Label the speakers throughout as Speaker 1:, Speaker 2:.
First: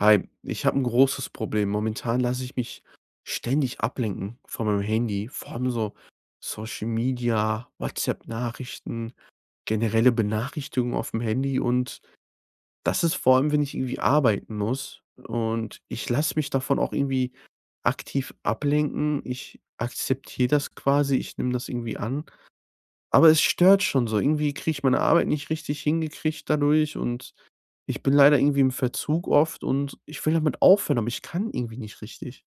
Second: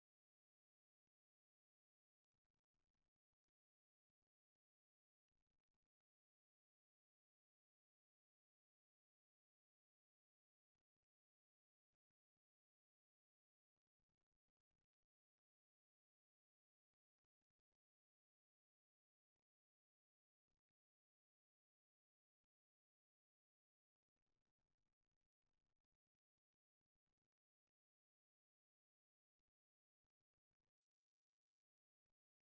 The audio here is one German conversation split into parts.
Speaker 1: Hi, ich habe ein großes Problem. Momentan lasse ich mich ständig ablenken von meinem Handy, vor allem so Social Media, WhatsApp-Nachrichten, generelle Benachrichtigungen auf dem Handy und das ist vor allem, wenn ich irgendwie arbeiten muss und ich lasse mich davon auch irgendwie aktiv ablenken. Ich akzeptiere das quasi, ich nehme das irgendwie an, aber es stört schon so. Irgendwie kriege ich meine Arbeit nicht richtig hingekriegt dadurch und ich bin leider irgendwie im Verzug oft und ich will damit aufhören, aber ich kann irgendwie nicht richtig.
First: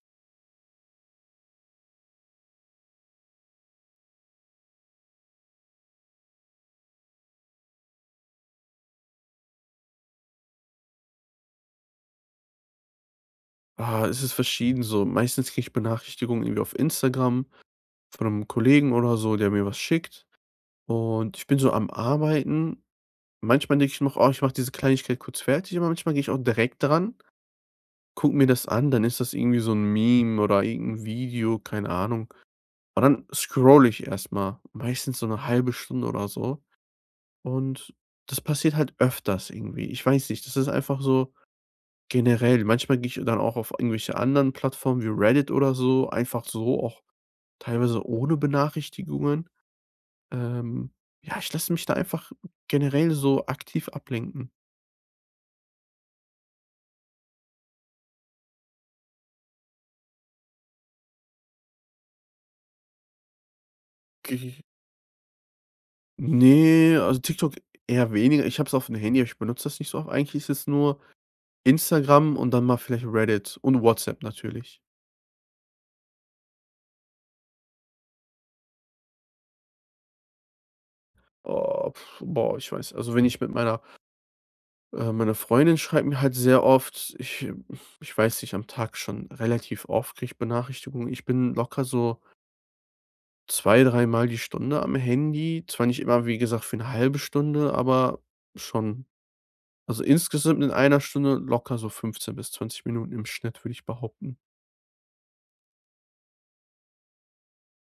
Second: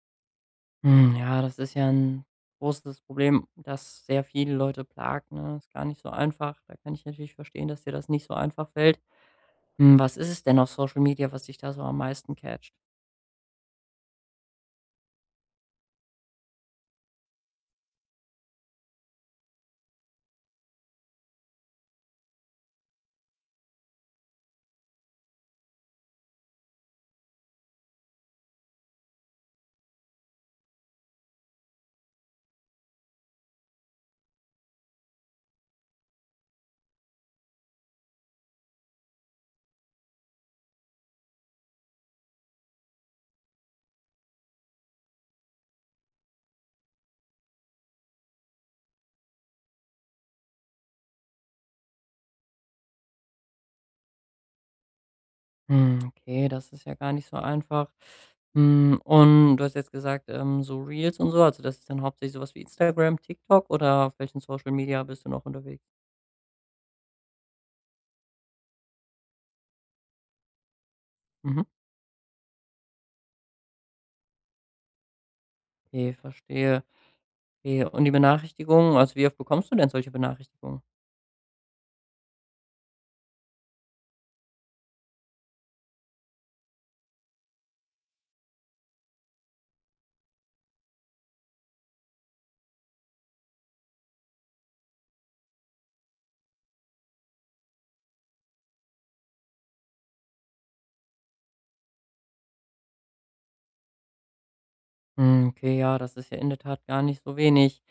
Speaker 2: Hm, ja, das ist ja ein großes Problem, das sehr viele Leute plagt, ne? Ist gar nicht so einfach. Da kann ich natürlich verstehen, dass dir das nicht so einfach fällt. Was ist es denn auf Social Media, was dich da so am meisten catcht?
Speaker 1: Ah, es ist verschieden so. Meistens kriege ich Benachrichtigungen irgendwie auf Instagram von einem Kollegen oder so, der mir was schickt. Und ich bin so am Arbeiten. Manchmal denke ich noch: „Oh, ich mache diese Kleinigkeit kurz fertig", aber manchmal gehe ich auch direkt dran, gucke mir das an, dann ist das irgendwie so ein Meme oder irgend 'n Video, keine Ahnung. Und dann scroll ich erst mal, meistens so eine halbe Stunde oder so. Und das passiert halt öfters irgendwie. Ich weiß nicht, das ist einfach so generell, manchmal gehe ich dann auch auf irgendwelche anderen Plattformen wie Reddit oder so, einfach so, auch teilweise ohne Benachrichtigungen. Ähm, ja, ich lasse mich da einfach generell so aktiv ablenken.
Speaker 2: Hm, okay, das ist ja gar nicht so einfach. Und du hast jetzt gesagt, so Reels und so, also das ist dann hauptsächlich sowas wie Instagram, TikTok oder auf welchen
Speaker 1: Ge
Speaker 2: Social Media bist du noch unterwegs?
Speaker 1: ne, also TikTok eher weniger. Ich habe es auf dem Handy, aber ich benutze das nicht so oft. Eigentlich ist es nur
Speaker 2: Mhm.
Speaker 1: Instagram und dann mal vielleicht Reddit und WhatsApp natürlich.
Speaker 2: Okay, verstehe. Okay, und die Benachrichtigungen, also wie oft bekommst du denn solche Benachrichtigungen?
Speaker 1: Oh, pf, boah, ich weiß also, wenn ich mit meiner meine Freundin schreibt mir halt sehr oft, ich weiß nicht, am Tag schon relativ oft kriege ich Benachrichtigungen. Ich bin locker so zwei, dreimal die Stunde am Handy. Zwar nicht immer, wie gesagt, für eine halbe Stunde, aber schon. Also, insgesamt in einer Stunde locker so 15 bis 20 Minuten im Schnitt, würde ich behaupten.
Speaker 2: Hm, okay, ja, das ist ja in der Tat gar nicht so wenig.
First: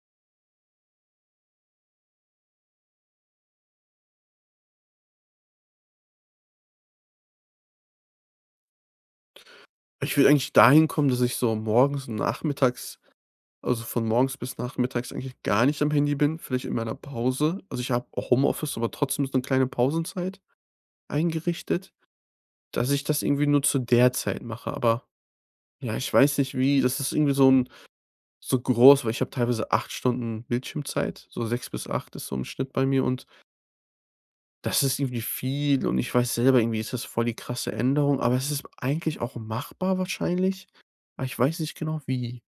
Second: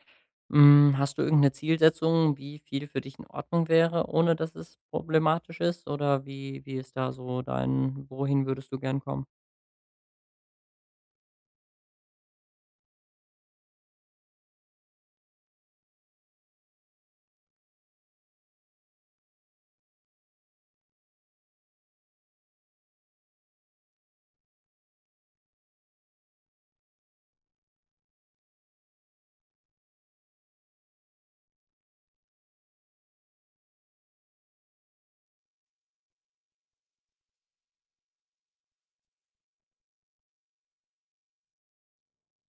Speaker 2: Hast du irgendeine Zielsetzung, wie viel für dich in Ordnung wäre, ohne dass es problematisch ist? Oder wie ist da so dein wohin würdest du gern kommen?
Speaker 1: Ich will eigentlich dahin kommen, dass ich so morgens und nachmittags, also von morgens bis nachmittags, eigentlich gar nicht am Handy bin, vielleicht in meiner Pause. Also, ich habe Homeoffice, aber trotzdem so eine kleine Pausenzeit eingerichtet. Dass ich das irgendwie nur zu der Zeit mache, aber ja, ich weiß nicht wie, das ist irgendwie so ein so groß, weil ich habe teilweise 8 Stunden Bildschirmzeit, so 6 bis 8 ist so im Schnitt bei mir und das ist irgendwie viel und ich weiß selber, irgendwie ist das voll die krasse Änderung, aber es ist eigentlich auch machbar wahrscheinlich, aber ich weiß nicht genau wie.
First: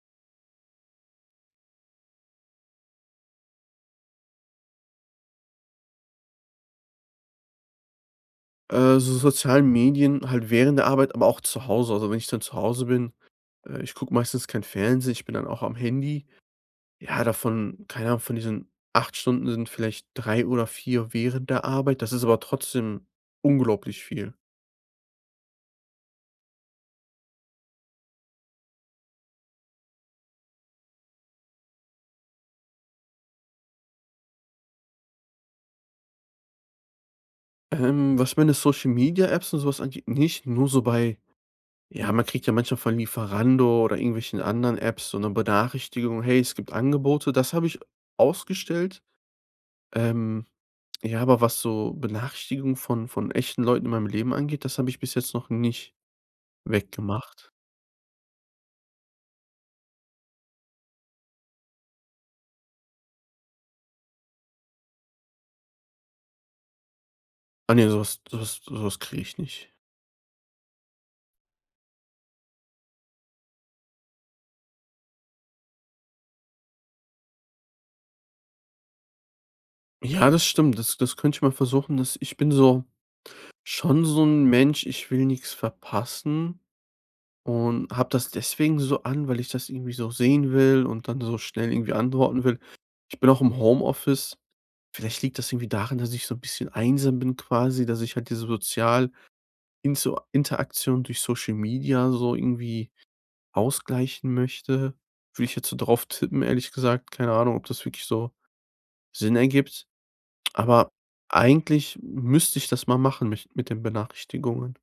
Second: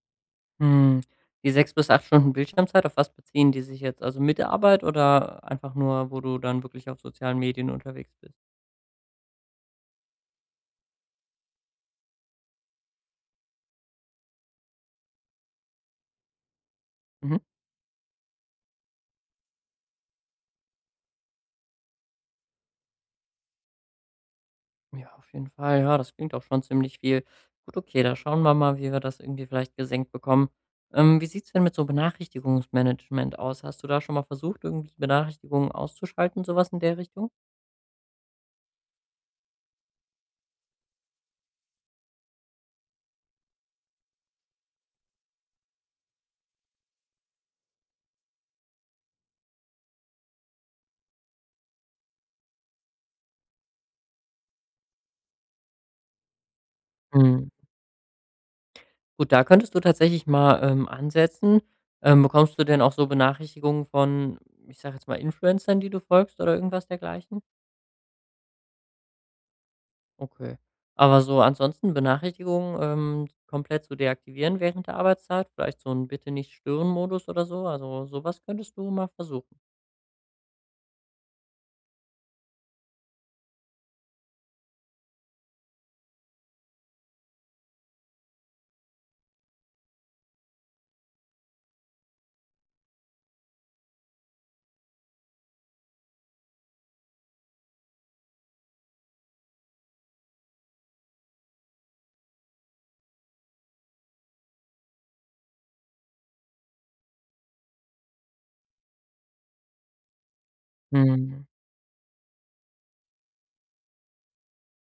Speaker 2: Hm, die 6 bis 8 Stunden Bildschirmzeit, auf was beziehen die sich jetzt? Also, mit der Arbeit oder einfach nur, wo du dann wirklich auf sozialen Medien unterwegs bist?
Speaker 1: So sozialen Medien halt während der Arbeit, aber auch zu Hause. Also, wenn ich dann zu Hause bin, ich gucke meistens kein Fernsehen, ich bin dann auch am Handy. Ja,
Speaker 2: Mhm.
Speaker 1: davon keine Ahnung, von diesen 8 Stunden sind vielleicht 3 oder 4 während der Arbeit. Das ist aber trotzdem unglaublich viel.
Speaker 2: Ja, auf jeden Fall. Ja, das klingt auch schon ziemlich viel. Gut, okay, da schauen wir mal, wie wir das irgendwie vielleicht gesenkt bekommen. Wie sieht es denn mit so Benachrichtigungsmanagement aus? Hast du da schon mal versucht, irgendwie Benachrichtigungen auszuschalten, sowas in der Richtung?
Speaker 1: Was meine Social Media Apps und sowas angeht, nicht, nur so bei, ja, man kriegt ja manchmal von Lieferando oder irgendwelchen anderen Apps so eine Benachrichtigung: „Hey, es gibt Angebote." Das habe ich ausgestellt. Ähm, ja, aber was so Benachrichtigungen von echten Leuten in meinem Leben angeht, das habe ich bis jetzt noch nicht
Speaker 2: Mhm.
Speaker 1: weggemacht.
Speaker 2: Gut, da könntest du tatsächlich mal ansetzen. Bekommst du denn auch so Benachrichtigungen von, ich sag jetzt mal, Influencern, die du folgst oder irgendwas dergleichen?
Speaker 1: Ah nee, sowas was so kriege ich nicht.
Speaker 2: Okay. Aber so ansonsten Benachrichtigungen, komplett zu deaktivieren während der Arbeitszeit? Vielleicht so ein Bitte-nicht-stören-Modus oder so? Also, sowas könntest du mal versuchen.
Speaker 1: Ja, das stimmt. Das könnte ich mal versuchen, dass ich, bin so schon so ein Mensch, ich will nichts verpassen und habe das deswegen so an, weil ich das irgendwie so sehen will und dann so schnell irgendwie antworten will. Ich bin auch im Homeoffice. Vielleicht liegt das irgendwie daran, dass ich so ein bisschen einsam bin quasi, dass ich halt diese sozial Inso Interaktion durch Social Media so irgendwie ausgleichen möchte. Will ich jetzt so drauf tippen, ehrlich gesagt. Keine Ahnung, ob das wirklich so Sinn ergibt. Aber
Speaker 2: Mhm.
Speaker 1: eigentlich müsste ich das mal machen mich mit den Benachrichtigungen.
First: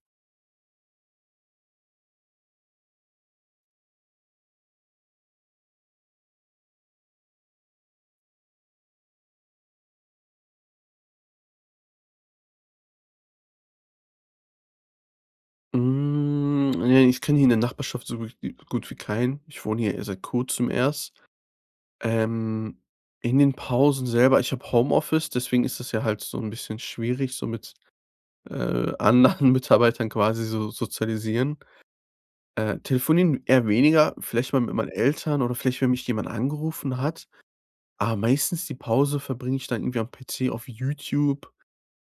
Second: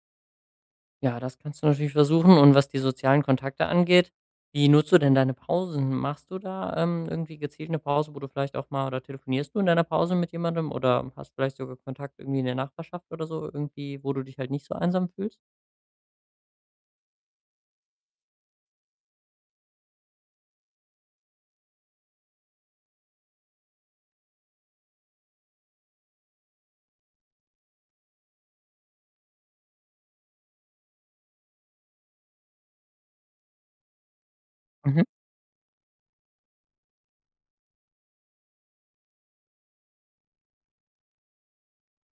Speaker 2: Ja, das kannst du natürlich versuchen und was die sozialen Kontakte angeht, wie nutzt du denn deine Pausen? Machst du da, irgendwie gezielt 'ne Pause, wo du vielleicht auch mal oder telefonierst du in deiner Pause mit jemandem oder hast vielleicht sogar Kontakt irgendwie in der Nachbarschaft oder so, irgendwie, wo du dich halt nicht so einsam fühlst?
Speaker 1: Hm, ne, ich kenne hier in der Nachbarschaft so gut wie keinen. Ich wohne hier seit Kurzem erst. Ähm, in den Pausen selber, ich habe Homeoffice, deswegen ist das ja halt so ein bisschen schwierig, so mit, anderen Mitarbeitern quasi so sozialisieren. Telefonieren eher weniger, vielleicht mal mit meinen
Speaker 2: Mhm.
Speaker 1: Eltern oder vielleicht, wenn mich jemand angerufen hat. Aber meistens die Pause verbringe ich dann irgendwie am PC auf YouTube.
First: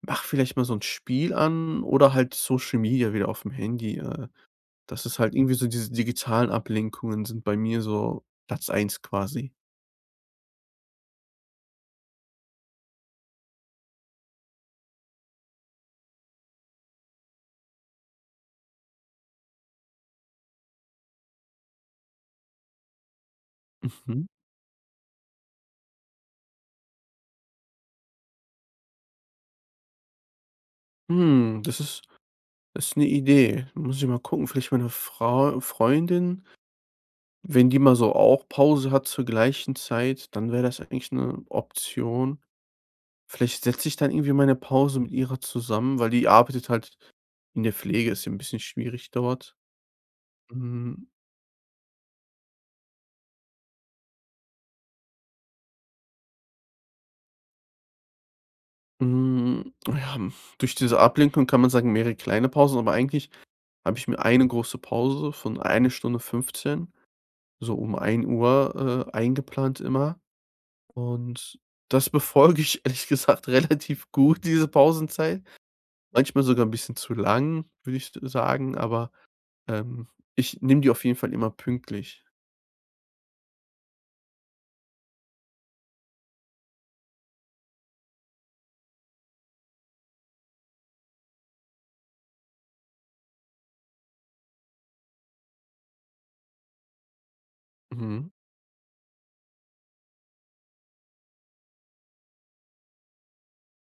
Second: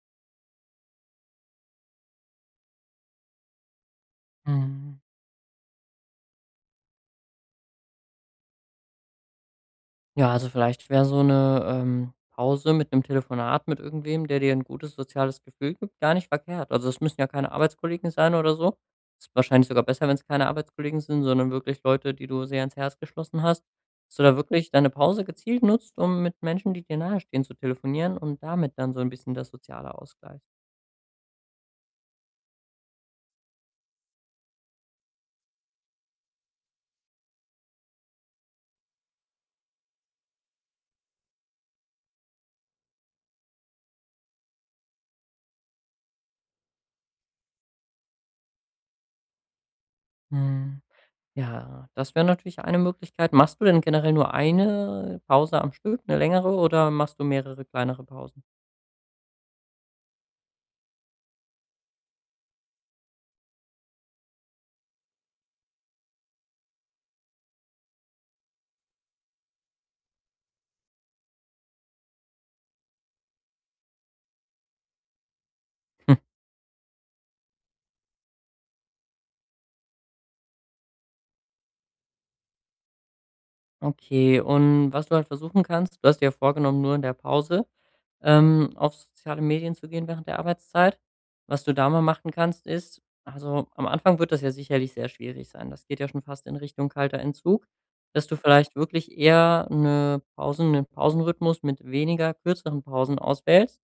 Speaker 1: Mach vielleicht mal so 'n Spiel an oder halt Social Media wieder aufm Handy.
Speaker 2: Mhm.
Speaker 1: Das ist halt irgendwie so, diese digitalen Ablenkungen sind bei mir so Platz eins quasi.
Speaker 2: Ja, also vielleicht wäre so eine Pause mit einem Telefonat mit irgendwem, der dir ein gutes soziales Gefühl gibt, gar nicht verkehrt. Also, es müssen ja keine Arbeitskollegen sein oder so. Ist wahrscheinlich sogar besser, wenn es keine Arbeitskollegen sind, sondern wirklich Leute, die du sehr ans Herz geschlossen hast, dass du
Speaker 1: Mhm.
Speaker 2: da wirklich deine Pause gezielt nutzt, um mit Menschen, die dir nahestehen, zu telefonieren und damit dann so ein bisschen der soziale Ausgleich.
Speaker 1: Hm, das ist 'ne Idee. Muss ich mal gucken. Vielleicht meine Frau Freundin, wenn die mal so auch Pause hat zur gleichen Zeit, dann wäre das eigentlich 'ne Option. Vielleicht setze ich dann irgendwie meine Pause mit ihrer zusammen, weil die arbeitet halt in der Pflege, ist ja 'n bisschen schwierig dort.
Speaker 2: Hm,
Speaker 1: Mhm.
Speaker 2: ja, das wäre natürlich eine Möglichkeit. Machst du denn generell nur eine Pause am Stück, eine längere, oder machst du mehrere kleinere Pausen?
Speaker 1: Hm, ja, hm, durch diese Ablenkung kann man sagen, mehrere kleine Pausen, aber eigentlich habe ich mir eine große Pause von 1 Stunde 15 so um 13:00, eingeplant immer. Und das befolge ich ehrlich gesagt relativ gut, diese Pausenzeit. Manchmal sogar ein bisschen zu lang, würde ich s sagen, aber, ähm, ich nehme die auf jeden Fall immer pünktlich.
Speaker 2: Okay, und was du halt versuchen kannst, du hast dir ja vorgenommen, nur in der Pause, auf soziale Medien zu gehen während der Arbeitszeit. Was du da mal machen kannst, ist, also am Anfang wird das ja sicherlich sehr schwierig sein. Das geht ja schon fast in Richtung kalter Entzug, dass
Speaker 1: Mhm,
Speaker 2: du vielleicht wirklich eher eine Pausen, einen Pausenrhythmus mit weniger kürzeren Pausen auswählst,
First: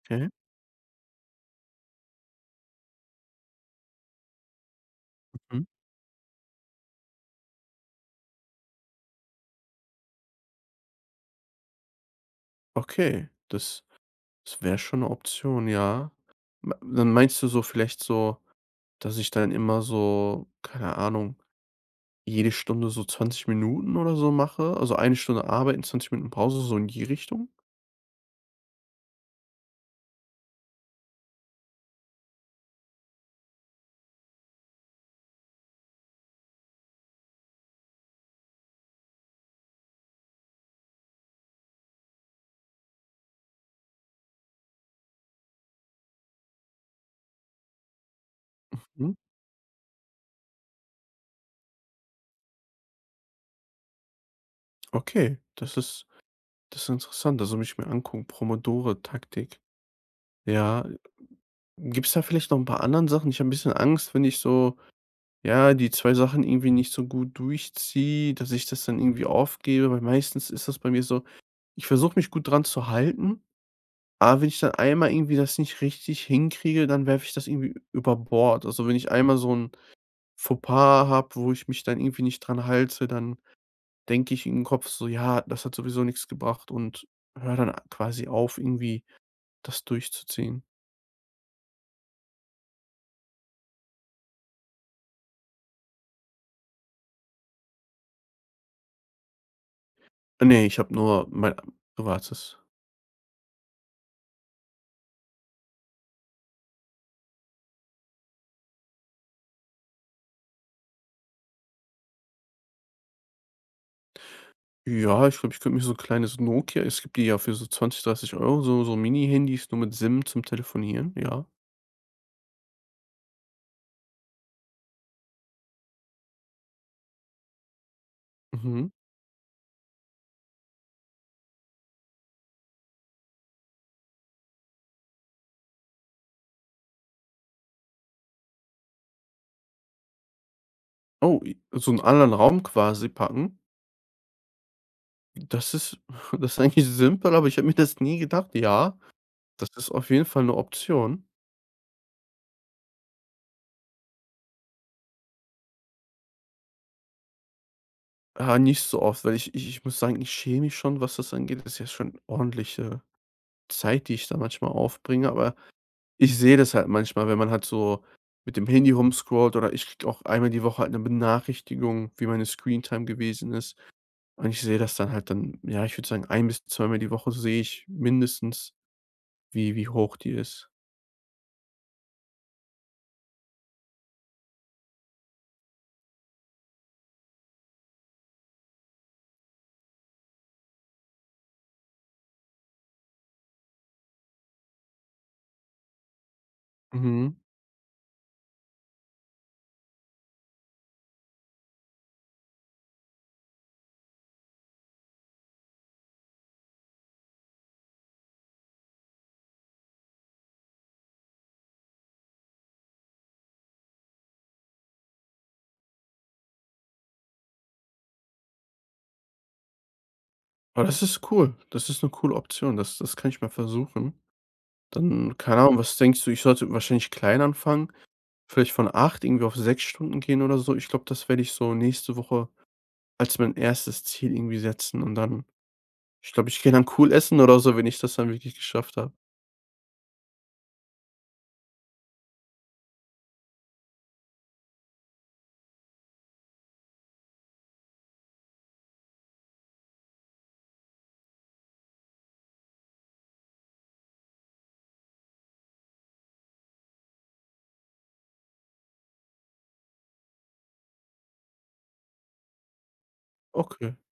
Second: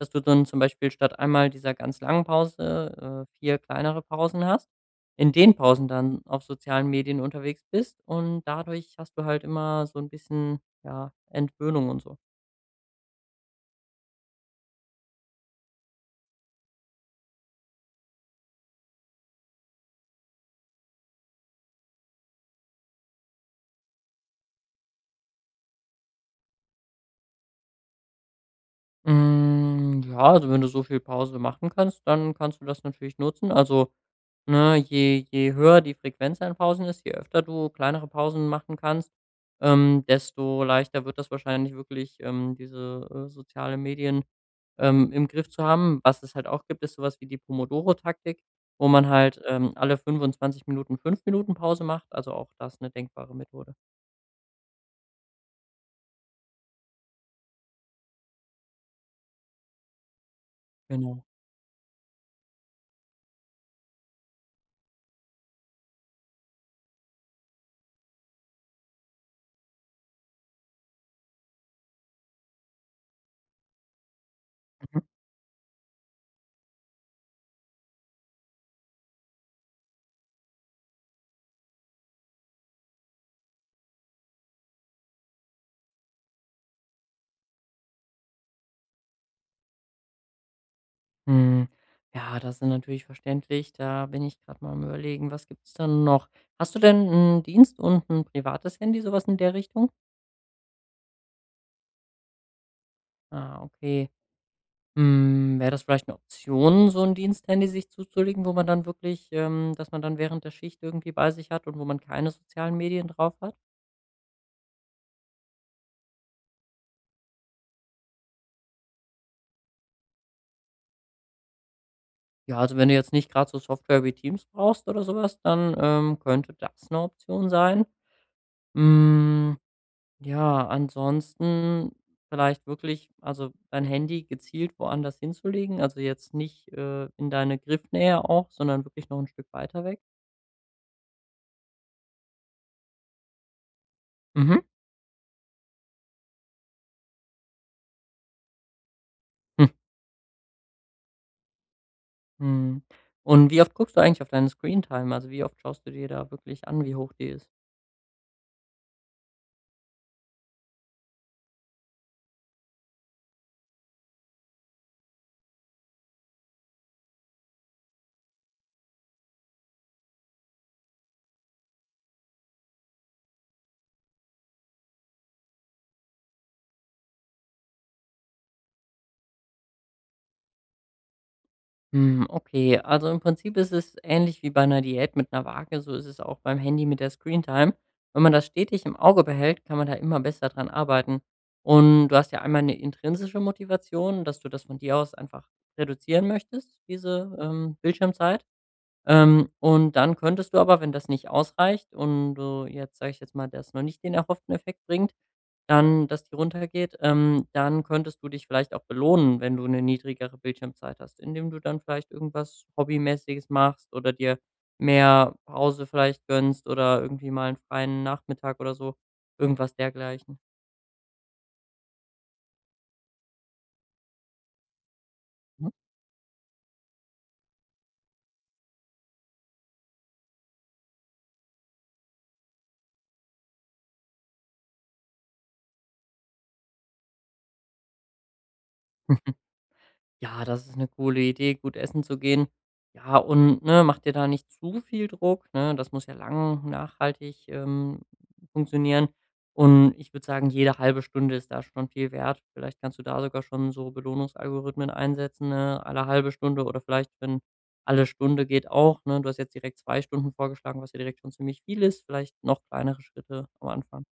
Speaker 2: dass du
Speaker 1: okay.
Speaker 2: dann zum Beispiel statt einmal dieser ganz langen Pause, 4 kleinere Pausen hast, in den
Speaker 1: Mhm.
Speaker 2: Pausen dann auf sozialen Medien unterwegs bist und dadurch hast du halt immer so ein bisschen, ja, Entwöhnung und so.
Speaker 1: Okay, das wäre schon eine Option, ja. Ma dann meinst du so vielleicht so, dass ich dann immer so, keine Ahnung, jede Stunde so 20 Minuten oder so mache, also eine Stunde arbeiten, 20 Minuten Pause, so in die Richtung?
Speaker 2: Hm, ja, also, wenn du so viel Pause machen kannst, dann kannst du das natürlich nutzen. Also, ne, je höher die Frequenz an Pausen ist, je öfter du kleinere Pausen machen kannst, desto leichter wird das wahrscheinlich wirklich, diese, soziale Medien im Griff zu haben. Was es halt auch gibt, ist sowas wie die Pomodoro-Taktik, wo man
Speaker 1: Mhm.
Speaker 2: halt, alle 25 Minuten 5 Minuten Pause macht, also auch das eine denkbare Methode.
Speaker 1: Okay, das ist interessant, das muss ich mir angucken, Promodore taktik. Ja,
Speaker 2: Genau.
Speaker 1: gibt's da vielleicht noch ein paar anderen Sachen? Ich habe ein bisschen Angst, wenn ich so, ja, die 2 Sachen irgendwie nicht so gut durchziehe, dass ich das dann irgendwie aufgebe, weil meistens ist das bei mir so, ich versuche mich gut dran zu halten. Aber wenn ich dann
Speaker 2: Mhm.
Speaker 1: einmal irgendwie das nicht richtig hinkriege, dann werfe ich das irgendwie über Bord. Also, wenn ich einmal so ein Fauxpas habe, wo ich mich dann irgendwie nicht dran halte, dann denke ich im Kopf so: „Ja, das hat sowieso nichts gebracht" und höre dann quasi auf, irgendwie das durchzuziehen.
Speaker 2: Hm, ja, das sind natürlich verständlich. Da bin ich gerade mal am Überlegen, was gibt es dann noch? Hast du denn 'n Dienst und ein privates Handy, sowas in der Richtung?
Speaker 1: Ne, ich habe nur mein privates.
Speaker 2: Ah, okay. Wäre das vielleicht eine Option, so 'n Diensthandy sich zuzulegen, wo man dann wirklich das man dann während der Schicht irgendwie bei sich hat und wo man keine sozialen Medien drauf hat?
Speaker 1: Ja, ich glaube, ich könnte mir so ein kleines Nokia, es gibt die ja für so 20, 30 Euro. So Mini-Handys nur mit SIM zum Telefonieren, ja.
Speaker 2: Ja, also wenn du jetzt nicht gerade so Software wie Teams brauchst oder sowas, dann könnte das eine Option sein.
Speaker 1: Mhm.
Speaker 2: Hm, ja, ansonsten vielleicht wirklich also dein Handy gezielt woanders hinzulegen, also jetzt nicht in deine Griffnähe auch, sondern wirklich noch ein Stück weiter weg.
Speaker 1: Oh, i so in anderen Raum quasi packen?
Speaker 2: Mhm.
Speaker 1: Das ist das ist eigentlich simpel, aber ich habe mir das nie gedacht. Ja,
Speaker 2: Hm.
Speaker 1: das ist auf jeden Fall eine Option.
Speaker 2: Mhm. Und wie oft guckst du eigentlich auf deine Screen Time? Also, wie oft schaust du dir da wirklich an, wie hoch die ist?
Speaker 1: Ah, nicht so oft, weil ich muss sagen, ich schäme mich schon, was das angeht. Das ist ja schon ordentliche Zeit, die ich da manchmal aufbringe, aber ich sehe das halt manchmal, wenn man halt so mit dem Handy rumscrollt oder ich kriege auch einmal die Woche halt eine Benachrichtigung, wie meine Screentime gewesen ist. Und ich sehe das dann halt dann, ja, ich würde sagen, ein bis zweimal die Woche sehe ich mindestens, wie hoch die ist.
Speaker 2: Hm, okay. Also, im Prinzip ist es ähnlich wie bei einer Diät mit einer Waage, so ist es auch beim Handy mit der Screentime. Wenn man das stetig im Auge behält, kann man da immer besser dran arbeiten. Und du hast ja einmal eine intrinsische Motivation, dass du das von dir aus einfach reduzieren möchtest, diese,
Speaker 1: Mhm.
Speaker 2: Bildschirmzeit. Und dann könntest du aber, wenn das nicht ausreicht und du jetzt, sage ich jetzt mal, das noch nicht den erhofften Effekt bringt, dann, dass die runtergeht, dann könntest du dich vielleicht auch belohnen, wenn du eine niedrigere Bildschirmzeit hast, indem du dann vielleicht irgendwas Hobbymäßiges machst oder dir mehr Pause vielleicht gönnst oder irgendwie mal einen freien Nachmittag oder so, irgendwas dergleichen.
Speaker 1: Aber das ist cool. Das ist 'ne coole Option. Das kann ich mal versuchen. Dann, keine Ahnung, was denkst du, ich sollte wahrscheinlich klein anfangen, vielleicht von 8 irgendwie auf 6 Stunden gehen oder so? Ich glaube, das werde ich so nächste Woche als mein erstes Ziel irgendwie setzen und dann, ich glaube, ich gehe dann cool essen oder so, wenn ich das dann wirklich geschafft habe.
Speaker 2: Mhm. Ja, das ist eine coole Idee, gut essen zu gehen. Ja, und, ne, mach dir da nicht zu viel Druck, ne? Das muss ja lang nachhaltig funktionieren. Und ich würde sagen, jede halbe Stunde ist da schon viel wert. Vielleicht kannst du da sogar schon so Belohnungsalgorithmen einsetzen, ne, alle halbe Stunde oder vielleicht, wenn alle Stunde geht auch, ne? Du hast jetzt direkt 2 Stunden vorgeschlagen, was ja direkt schon ziemlich viel ist. Vielleicht noch kleinere Schritte am
Speaker 1: Okay,
Speaker 2: Anfang.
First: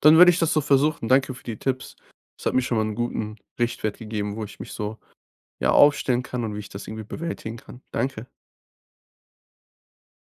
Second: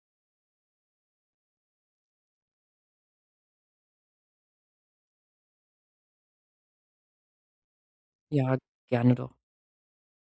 Speaker 1: dann werde ich das so versuchen. Danke für die Tipps. Das hat mir schon mal 'n guten Richtwert gegeben, wo ich mich so, ja, aufstellen kann und wie ich das irgendwie bewältigen kann. Danke.
Speaker 2: Ja, gerne doch.